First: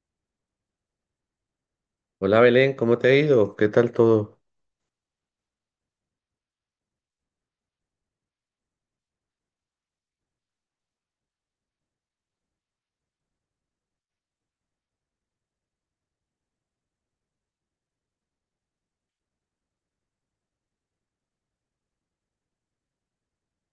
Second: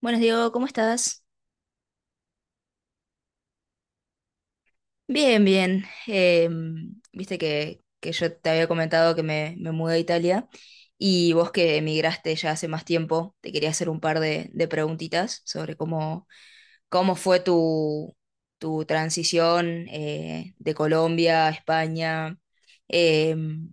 Buenos Diego, ¿cómo estás? Hola Belén, ¿cómo te ha ido? ¿Qué tal todo? Bien, bien. Viste que yo te había comentado que me mudé a Italia y vos que emigraste ya hace más tiempo, te quería hacer un par de preguntitas sobre cómo fue tu transición de Colombia a España. Em,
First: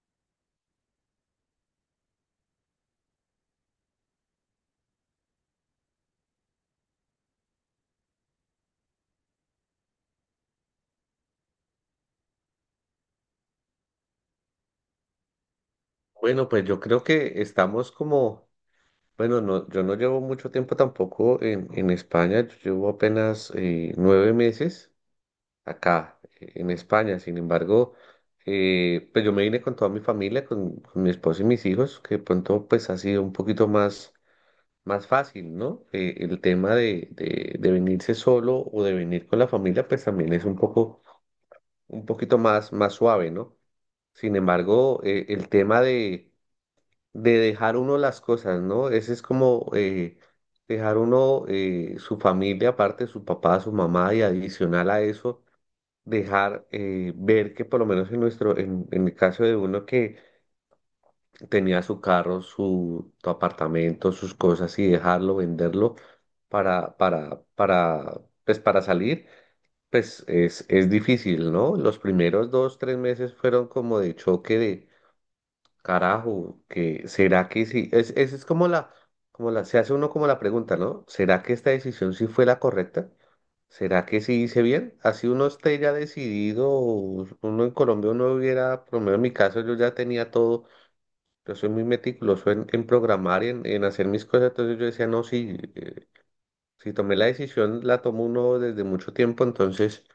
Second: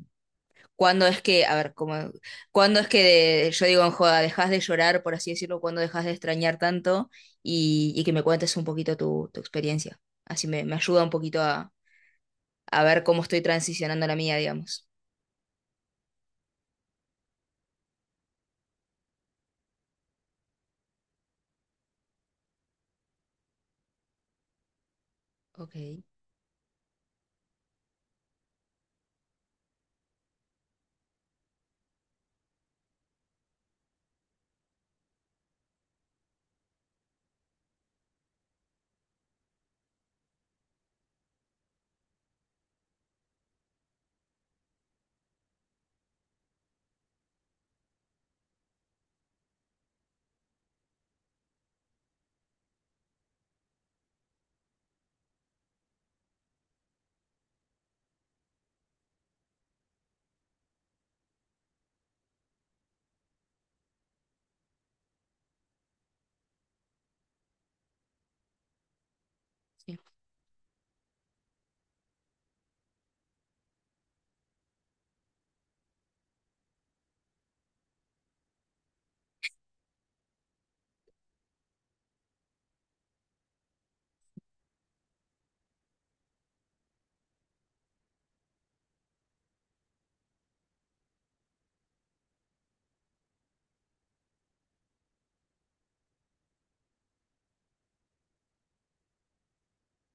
¿Cuándo es que, a ver, como, cuándo es que yo digo en joda, dejas de llorar, por así decirlo, cuándo dejas de extrañar tanto y que me cuentes un poquito tu experiencia? Así me ayuda un poquito a ver cómo estoy transicionando la mía, digamos. Bueno, pues yo creo que estamos como, bueno, no, yo no llevo mucho tiempo tampoco en España, yo llevo apenas 9 meses Ok, acá en España. Sin embargo, pues yo me vine con toda mi familia, con mi esposo y mis hijos, que de pronto pues ha sido un poquito más, fácil, ¿no? El tema de venirse solo o de venir con la familia pues también es un poco, un poquito más suave, ¿no? Sin embargo, el tema de dejar uno las cosas, ¿no? Ese es como dejar uno su familia, aparte su papá, su mamá, y adicional a eso, dejar ver que por lo menos en el caso de uno que tenía su carro, su apartamento, sus cosas, y dejarlo, venderlo para, para, para, pues para salir. sí. Pues es difícil, ¿no? Los primeros dos, tres meses fueron como de choque. Carajo, que será que sí. Esa es se hace uno como la pregunta, ¿no? ¿Será que esta decisión sí fue la correcta? ¿Será que sí hice bien? Así uno esté ya decidido, o uno en Colombia uno hubiera, por lo menos en mi caso yo ya tenía todo, yo soy muy meticuloso en programar y en hacer mis cosas. Entonces yo decía, no, sí, si tomé la decisión, la tomó uno desde mucho tiempo, entonces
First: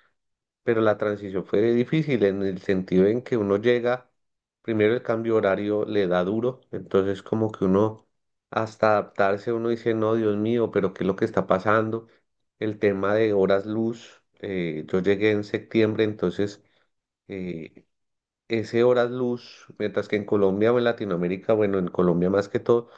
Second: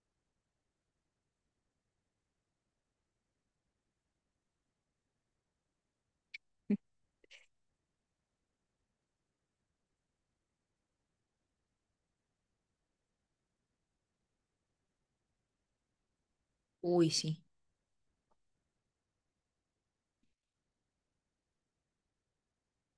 pero la transición fue difícil en el sentido en que uno llega, primero el cambio horario le da duro. Entonces como que uno hasta adaptarse uno dice, no, Dios mío, pero ¿qué es lo que está pasando? El tema de horas luz, yo llegué en septiembre, entonces Uy, sí. eh, ese horas luz, mientras que en Colombia o en Latinoamérica, bueno, en Colombia más que todo,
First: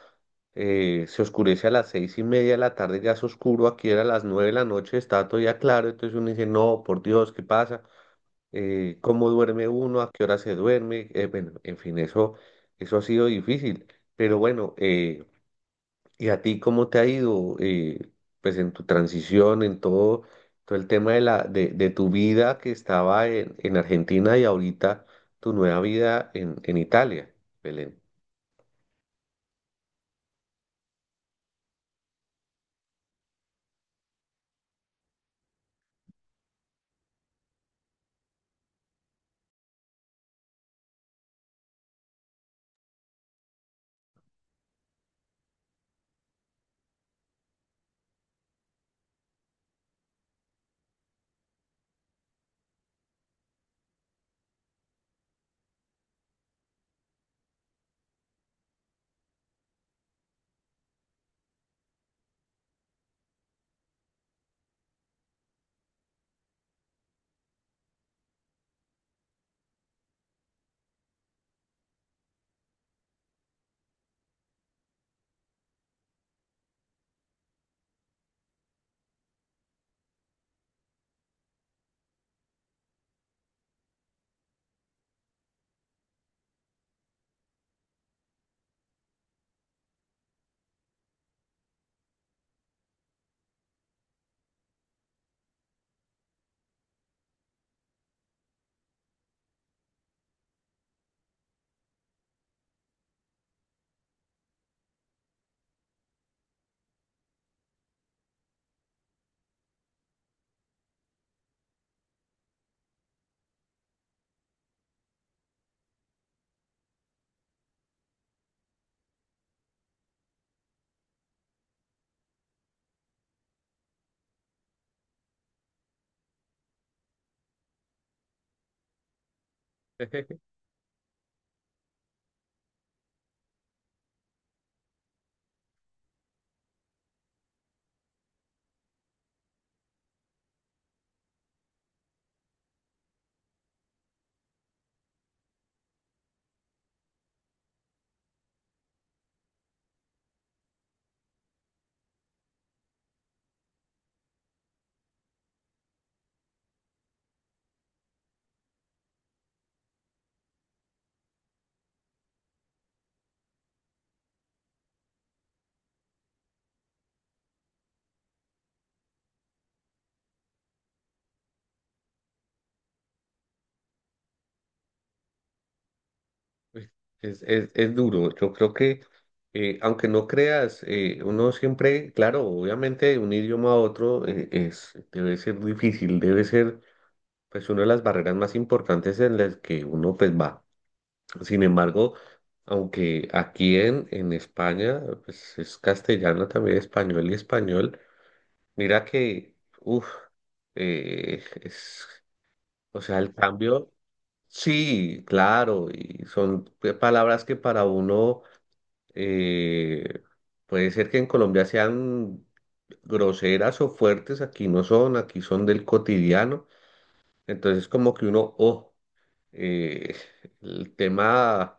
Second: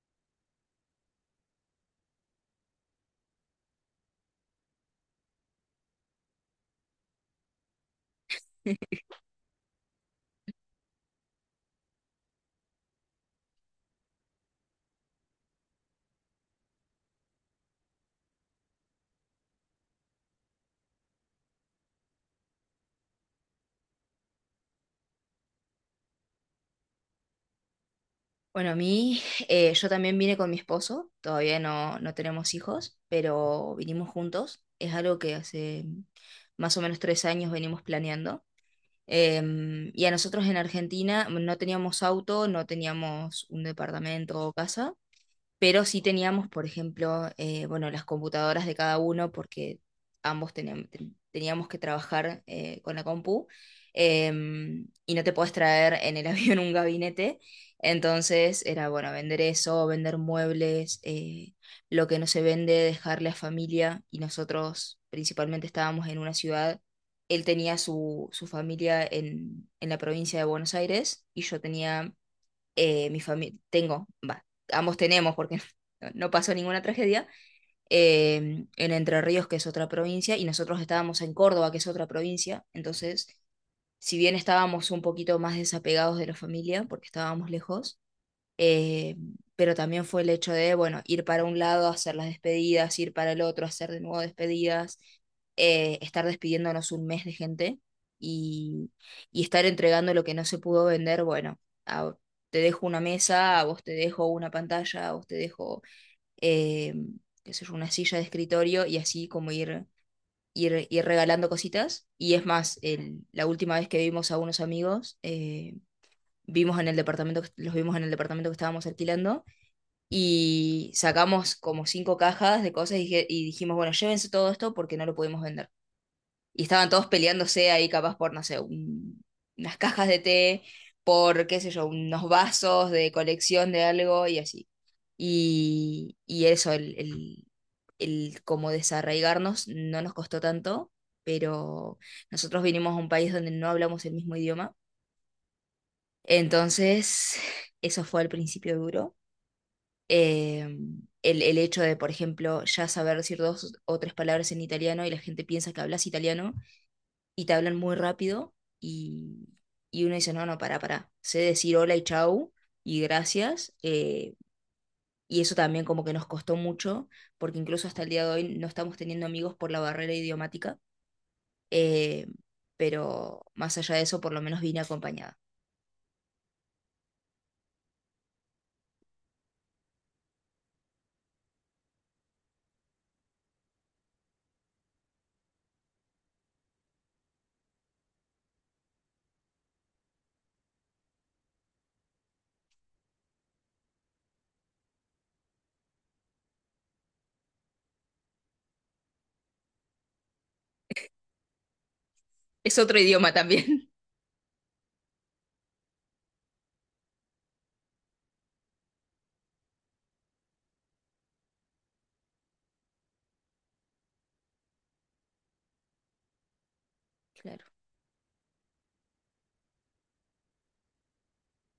se oscurece a las 6:30 de la tarde, ya es oscuro, aquí era a las 9 de la noche, está todavía claro. Entonces uno dice, no, por Dios, ¿qué pasa? Cómo duerme uno, a qué hora se duerme, bueno, en fin, eso, ha sido difícil. Pero bueno, ¿y a ti cómo te ha ido, pues en tu transición, en todo el tema de tu vida que estaba en Argentina y ahorita tu nueva vida en Italia, Belén? Bueno, a mí, yo también vine con mi esposo, todavía no tenemos hijos, pero vinimos juntos. Es algo que hace más o menos 3 años venimos planeando. Y a nosotros en Argentina no teníamos auto, no teníamos un departamento o casa, pero sí teníamos, por ejemplo, bueno, las computadoras de cada uno, porque ambos teníamos, teníamos que trabajar con la compu, y no te podés traer en el avión un gabinete, entonces era, bueno, vender eso, vender muebles, lo que no se vende, dejarle a familia, y nosotros principalmente estábamos en una ciudad. Él tenía su familia en la provincia de Buenos Aires y yo tenía mi familia, tengo, va, ambos tenemos porque no pasó ninguna tragedia, en Entre Ríos, que es otra provincia, y nosotros estábamos en Córdoba, que es otra provincia, entonces, si bien estábamos un poquito más desapegados de la familia, porque estábamos lejos, eh, pero también fue el hecho de, bueno, ir para un lado, hacer las despedidas, ir para el otro, hacer de nuevo despedidas, estar despidiéndonos 1 mes de gente y, y estar entregando lo que no se pudo vender, bueno, a- te dejo una mesa, a vos te dejo una pantalla, a vos te dejo, eh, qué sé yo, una silla de escritorio y así como ir... Ir regalando cositas. Y es más, la última vez que vimos a unos amigos, vimos en el departamento, que- los vimos en el departamento que estábamos alquilando y sacamos como 5 cajas de cosas y dijimos, bueno, llévense todo esto porque no lo pudimos vender. Y estaban todos peleándose ahí capaz por, no sé, unas cajas de té, por, qué sé yo, unos vasos de colección de algo y así. Y eso, el como desarraigarnos no nos costó tanto, pero nosotros vinimos a un país donde no hablamos el mismo idioma. Entonces, eso fue al principio duro, eh, el hecho de, por ejemplo, ya saber decir 2 o 3 palabras en italiano y la gente piensa que hablas italiano y te hablan muy rápido y, y uno dice, no, no, pará, sé decir hola y chau y gracias. Y eso también como que nos costó mucho, porque incluso hasta el día de hoy no estamos teniendo amigos por la barrera idiomática, eh, pero más allá de eso, por lo menos vine acompañada. Pues, es duro, yo creo que, aunque no creas, uno siempre, claro, obviamente de un idioma a otro debe ser difícil, debe ser pues una de las barreras más importantes en las que uno pues va. Sin embargo, aunque aquí en España, pues es castellano también, español y español, mira que, uff, es, Es otro o sea, idioma el también. cambio, sí, claro, y son palabras que para uno eh, puede ser que en Colombia sean groseras o fuertes, aquí no son, aquí son del cotidiano. Claro. Entonces como que uno, oh, eh, el tema,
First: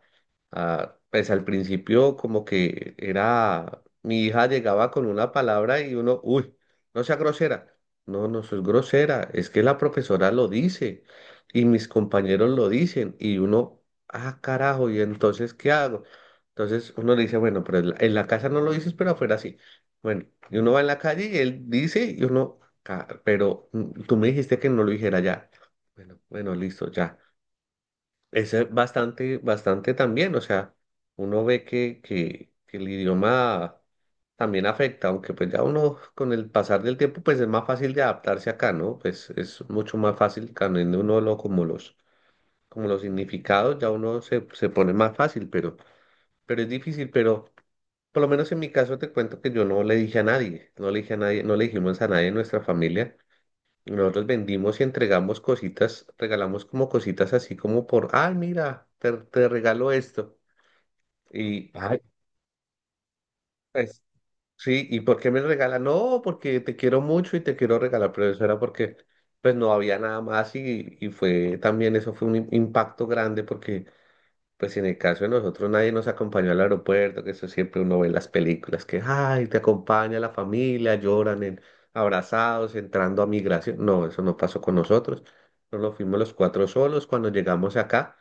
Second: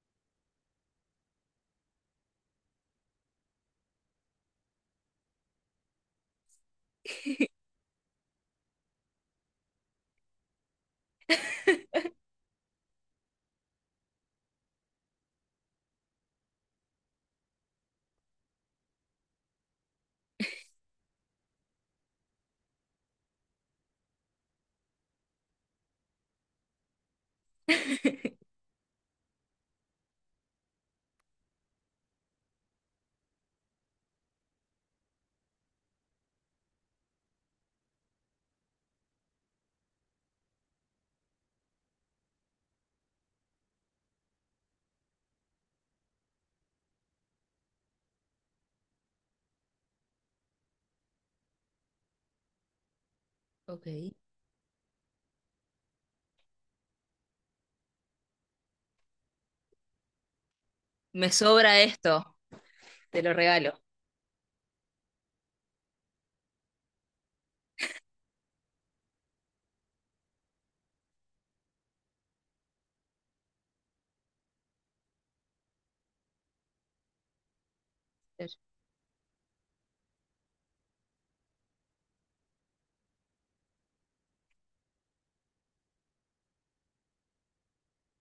ah, pues al principio como que era, mi hija llegaba con una palabra y uno, uy, no sea grosera. No, no soy grosera, es que la profesora lo dice y mis compañeros lo dicen y uno, ah, carajo, ¿y entonces qué hago? Entonces uno le dice, bueno, pero en la, casa no lo dices, pero afuera sí. Bueno, y uno va en la calle y él dice y uno, Pero tú me dijiste que no lo dijera ya". Bueno, bueno, listo, ya. Es bastante, bastante también, o sea, uno ve que, que el idioma también afecta, aunque pues ya uno con el pasar del tiempo pues es más fácil de adaptarse acá, ¿no? Pues es mucho más fácil también uno lo, como los significados, ya uno se pone más fácil, pero, es difícil, pero por lo menos en mi caso te cuento que yo no le dije a nadie, no le dije a nadie, no le dijimos a nadie en nuestra familia. Ok. Nosotros vendimos y entregamos cositas, regalamos como cositas así como por, ay, mira, te, regalo esto. Me Y, sobra ay, esto, te lo regalo. pues, sí, ¿y por qué me regala? No, porque te quiero mucho y te quiero regalar, pero eso era porque, pues, no había nada más y fue también, eso fue un impacto grande porque pues si en el caso de nosotros nadie nos acompañó al aeropuerto, que eso siempre uno ve en las películas, que, ay, te acompaña la familia, lloran abrazados, entrando a migración. No, eso no pasó con nosotros. Nos fuimos los cuatro solos. Cuando llegamos acá,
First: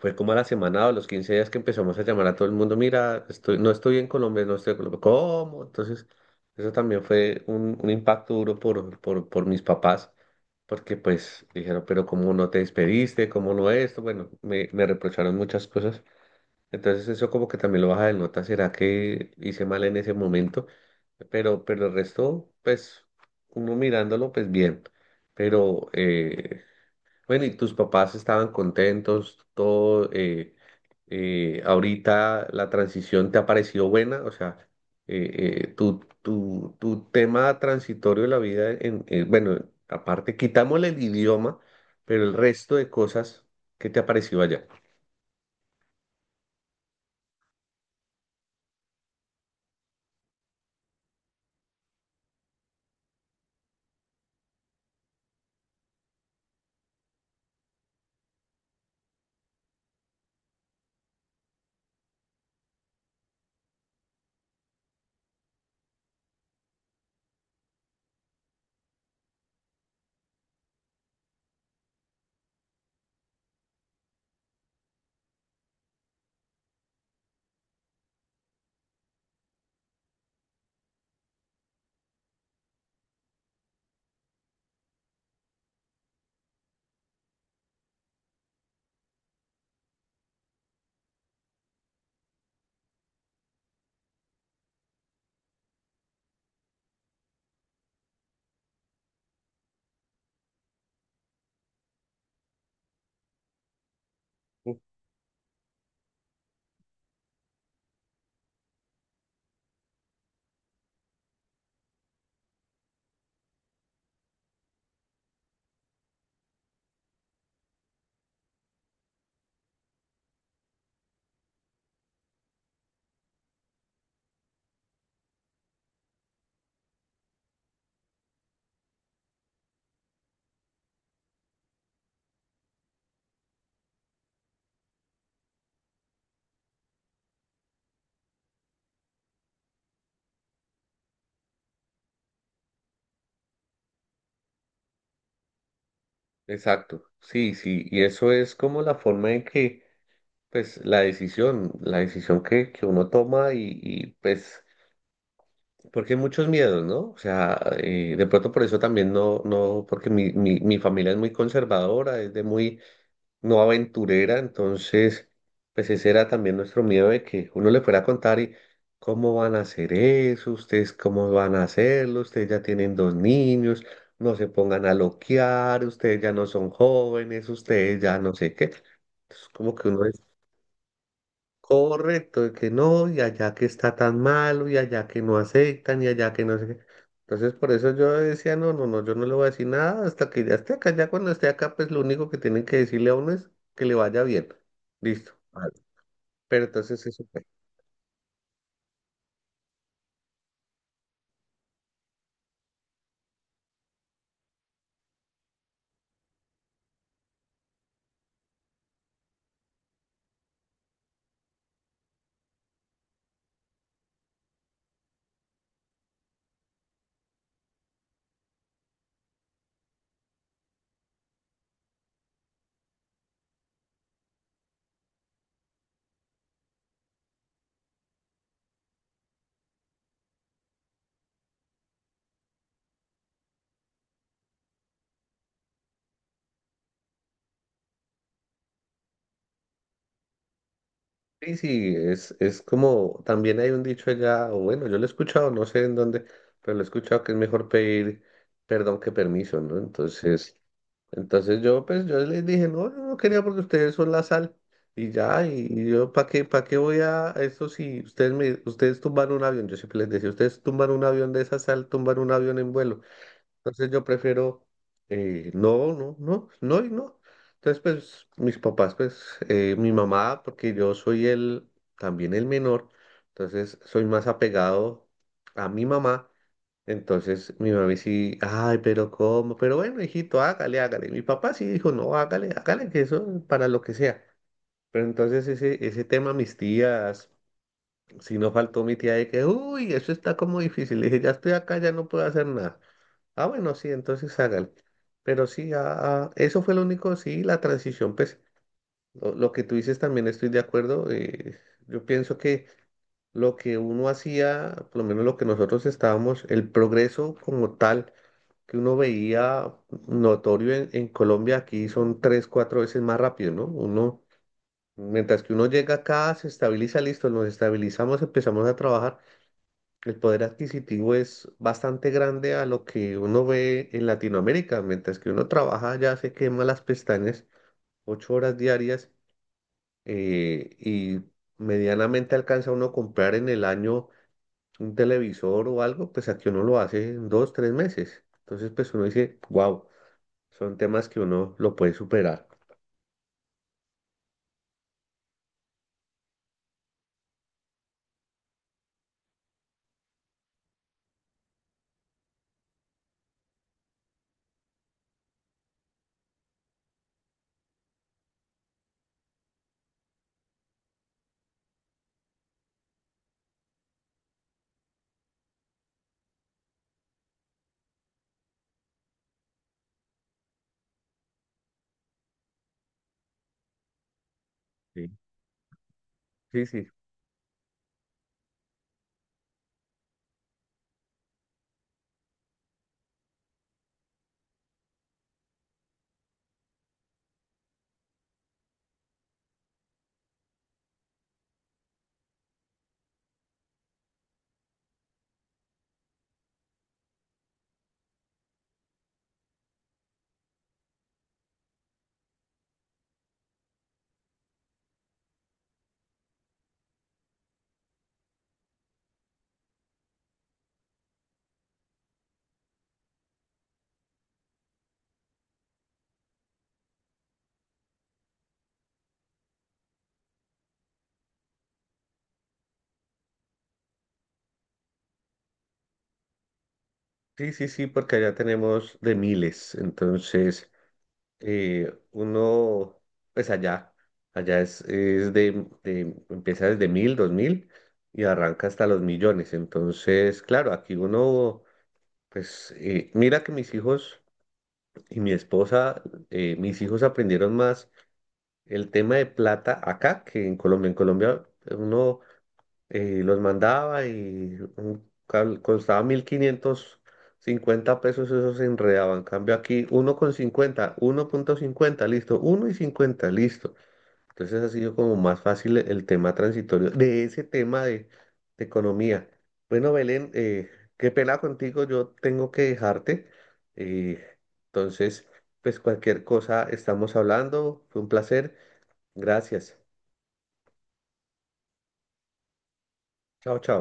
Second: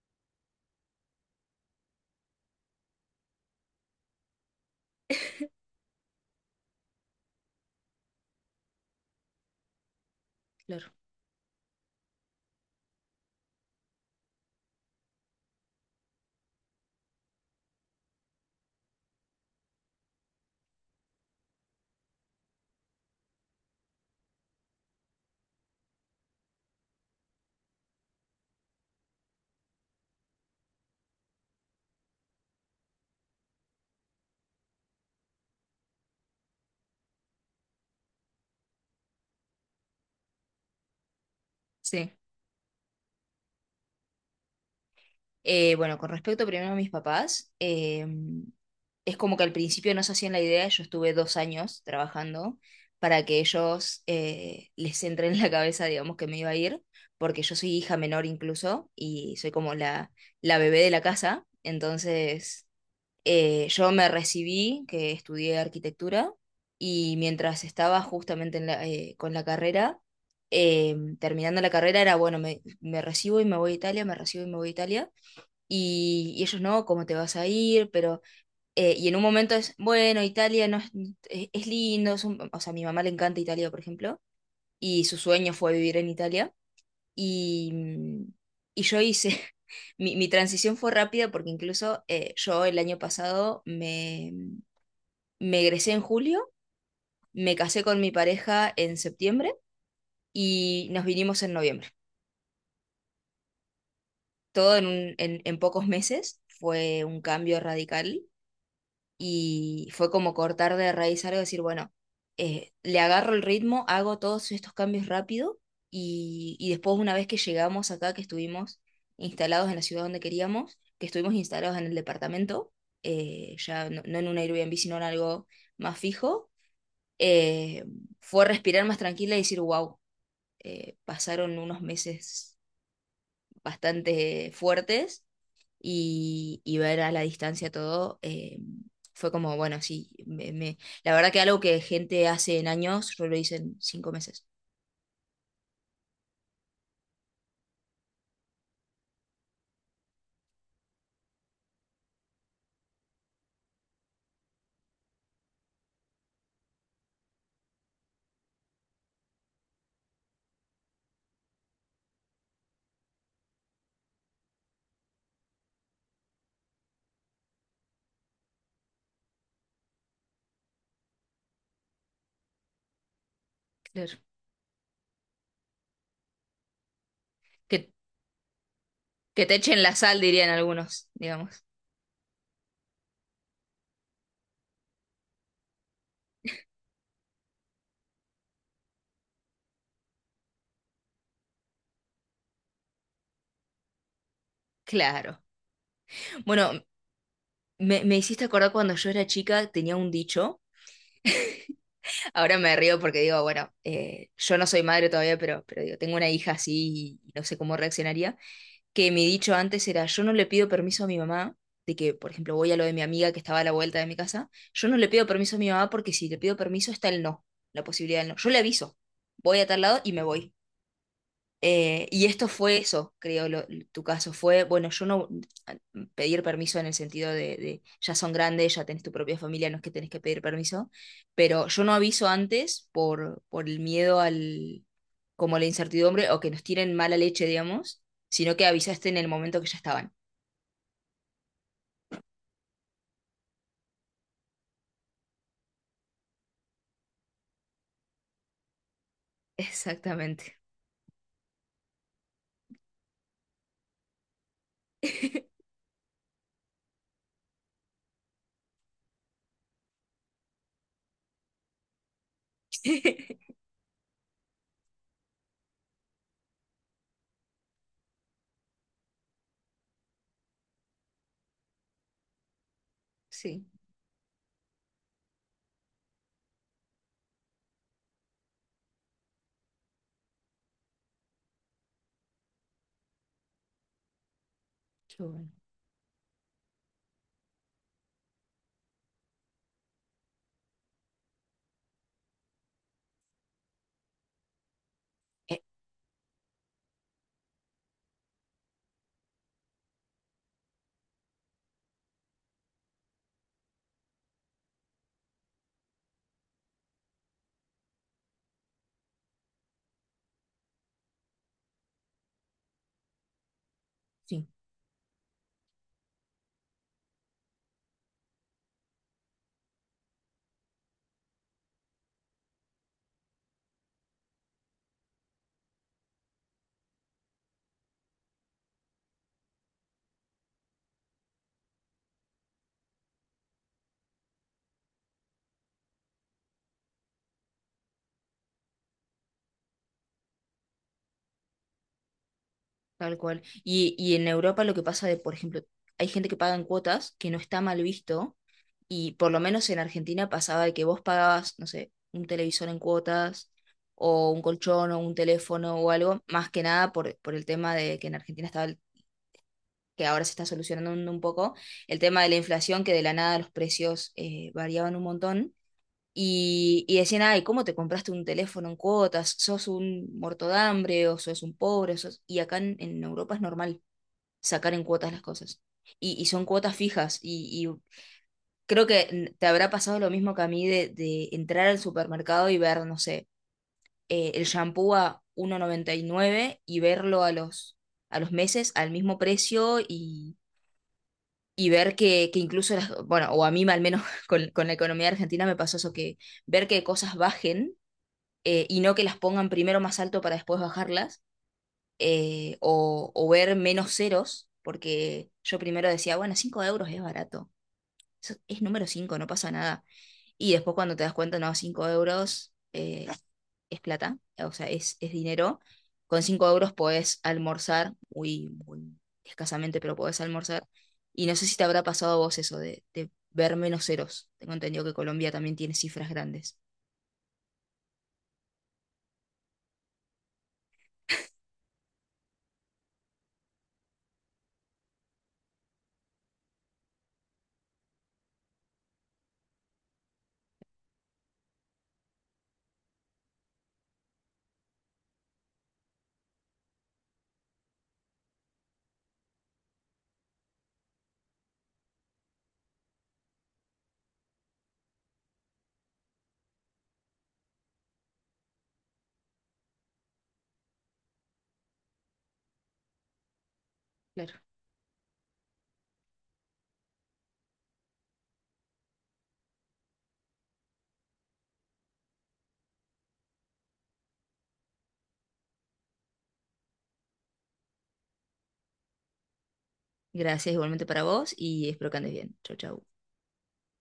fue como a la semana o los 15 días que empezamos a llamar a todo el mundo, mira, no estoy en Colombia, no estoy en Colombia. ¿Cómo? Entonces, eso también fue un impacto duro por, mis papás Claro. porque pues dijeron, pero cómo no te despediste, cómo no esto, bueno, me reprocharon muchas cosas, entonces eso como que también lo baja de nota, ¿será que hice mal en ese momento? pero el resto, pues, uno mirándolo, pues bien. Pero, bueno, ¿y tus papás estaban contentos? Todo, ahorita la transición te ha parecido buena, o sea, tu tema transitorio de la vida, bueno, aparte, quitámosle el idioma, Sí. pero el resto de cosas, ¿qué te ha parecido allá? Bueno, con respecto primero a mis papás, es como que al principio no se hacían la idea, yo estuve 2 años trabajando para que ellos les entre en la cabeza, digamos, que me iba a ir, porque yo soy hija menor incluso y soy como la bebé de la casa, entonces. Yo me recibí, que estudié arquitectura, y mientras estaba justamente en con la carrera, terminando la carrera era, bueno, me recibo y me voy a Italia, me recibo y me voy a Italia, y ellos no, ¿cómo te vas a ir? Pero, y en un momento es, bueno, Italia no es, es lindo, o sea, a mi mamá le encanta Italia, por ejemplo, y su sueño fue vivir en Italia. Y, y yo hice, mi transición fue rápida porque incluso yo el año pasado me egresé en julio, me casé con mi pareja en septiembre y nos vinimos en noviembre. Todo en, en pocos meses fue un cambio radical y fue como cortar de raíz algo, decir, bueno, le agarro el ritmo, hago todos estos cambios rápido y después una vez que llegamos acá, que estuvimos instalados en la ciudad donde queríamos, que estuvimos instalados en el departamento, ya no en un Airbnb, sino en algo más fijo, eh, fue respirar más tranquila y decir, wow, pasaron unos meses bastante fuertes y ver a la distancia todo, fue como, bueno, sí, la verdad que algo que gente hace en años, yo lo hice en 5 meses. Exacto, sí, sí, y eso es como la forma en que, pues, la decisión, que uno toma y, pues, porque hay muchos miedos, ¿no? O sea, de pronto por eso también no, no, porque mi familia es muy conservadora, es de muy, no aventurera. Entonces, pues ese era también nuestro miedo de que uno le fuera a contar y cómo van a hacer eso, ustedes cómo van a hacerlo, ustedes ya tienen dos niños, Claro. no se pongan a loquear, ustedes ya no son jóvenes, Que, ustedes ya no sé qué. que Entonces, te como echen que la uno. sal, dirían algunos, digamos. Correcto, de que no, y allá que está tan malo, y allá que no aceptan, y allá que no sé qué. Entonces, por eso yo decía, no, no, no, yo no le voy a decir nada hasta que ya esté acá. Ya cuando esté acá, pues lo único que tienen que decirle a uno es que le vaya bien. Listo. Claro. Vale. Pero Bueno, entonces eso fue. Me hiciste acordar cuando yo era chica, tenía un dicho. Ahora me río porque digo, bueno, yo no soy madre todavía, pero digo, tengo una hija así y no sé cómo reaccionaría, que mi dicho antes era, yo no le pido permiso a mi mamá, de que, por ejemplo, voy a lo de mi amiga que estaba a la vuelta de mi casa, yo no le pido permiso a mi mamá porque si le pido permiso está el no, la posibilidad del no. Yo le aviso, voy a tal lado y me voy. Y esto fue eso, creo, tu caso. Fue, bueno, yo no pedir permiso en el sentido de ya son grandes, ya tenés tu propia familia, no es que tenés que pedir permiso, pero yo no aviso antes por el miedo al, como la incertidumbre o que nos tiren mala leche, digamos, sino que avisaste en el momento que ya estaban. Sí, sí, es como, también hay un dicho allá, o bueno, yo lo he escuchado, no sé en dónde, pero lo he escuchado que es mejor pedir perdón que permiso, ¿no? Entonces... Exactamente. Entonces pues, yo les dije, no, yo no quería porque ustedes son la sal. Y ya, y yo, ¿para qué, voy a eso si ustedes tumban un avión? Yo siempre les decía, ustedes tumban un avión de esa sal, tumban un avión en vuelo. Entonces yo prefiero, no, no, no, no y no. Entonces, pues, mis papás, pues, mi mamá, porque yo soy el, también el menor, Sí, entonces soy más apegado a mi mamá. Entonces mi mami sí, ay, pero ¿cómo? Pero bueno, hijito, hágale, hágale. Mi papá sí dijo, no, hágale, hágale, que eso es para lo que sea. Pero yo, entonces bueno. ese, tema, mis tías, si no faltó mi tía de que, uy, eso está como difícil. Le dije, ya estoy acá, ya no puedo hacer nada. Ah, bueno, sí, entonces hágale. Pero Eh, sí, ah, eso fue lo único, sí, la transición, pues lo que tú dices también estoy de acuerdo. Yo pienso que lo que uno hacía, por lo menos lo que nosotros estábamos, el progreso como tal que uno veía notorio en Colombia, aquí son tres, cuatro veces más rápido, ¿no? Uno, sí, mientras que uno llega acá, se estabiliza, listo, nos estabilizamos, empezamos a trabajar. El poder adquisitivo es bastante grande a lo que uno ve en Latinoamérica, mientras que uno trabaja ya se quema las pestañas, 8 horas diarias, y medianamente alcanza uno a comprar en el año un televisor o algo, pues aquí uno lo hace en dos, tres meses. Entonces, pues uno dice, wow. Son temas que uno lo puede superar. tal cual. Y en Europa lo que pasa de, por ejemplo, hay gente que paga en cuotas, que no está mal visto. Y por lo menos en Argentina pasaba de que vos pagabas, no sé, un televisor en cuotas o un colchón o un teléfono o algo, más que nada por, por el tema de que en Argentina estaba, que ahora se está solucionando un poco, el tema de la inflación, que de la nada los precios variaban un montón. Y decían, ay, ¿cómo te compraste un teléfono en cuotas? ¿Sos un muerto de hambre o sos un pobre? Y acá en Europa es normal sacar en Sí, cuotas las cosas. Y son sí, cuotas sí, fijas y creo que te habrá pasado lo mismo que a mí de entrar al supermercado y ver, no sé, el shampoo a 1,99 y nueve y verlo a los meses al mismo precio y ver que incluso, las, bueno, o a mí al menos con la economía argentina me pasó eso, que ver que cosas bajen y no que las pongan primero más alto para después bajarlas, o ver menos ceros, porque yo primero decía, bueno, 5 euros es barato, eso es número 5 no pasa nada. Y después cuando te das cuenta, no, 5 euros es plata, o sea, es dinero. Con 5 euros podés almorzar, muy, muy escasamente, pero podés almorzar. Y no sé si te habrá pasado a vos eso de ver menos ceros. Tengo entendido que Colombia también tiene cifras grandes. sí, sí, sí, porque allá tenemos de miles. Entonces, uno, pues allá, allá es de, empieza desde 1000, 2000 y arranca hasta los millones. Entonces, claro, aquí uno, pues, mira que mis hijos y mi esposa, mis hijos aprendieron más el tema de plata acá que en Colombia. En Colombia uno y los mandaba y un costaba 1550 pesos, eso se enredaba. En cambio aquí, uno con cincuenta, uno punto cincuenta listo, uno y cincuenta listo. Claro. Entonces ha sido como más fácil el tema transitorio de ese tema de economía. Bueno, Belén, qué pena contigo, yo tengo que dejarte. eh, entonces, pues cualquier cosa estamos hablando, fue un placer. Gracias. Gracias igualmente para vos y espero que andes bien. Chau, chau. Chao, chao.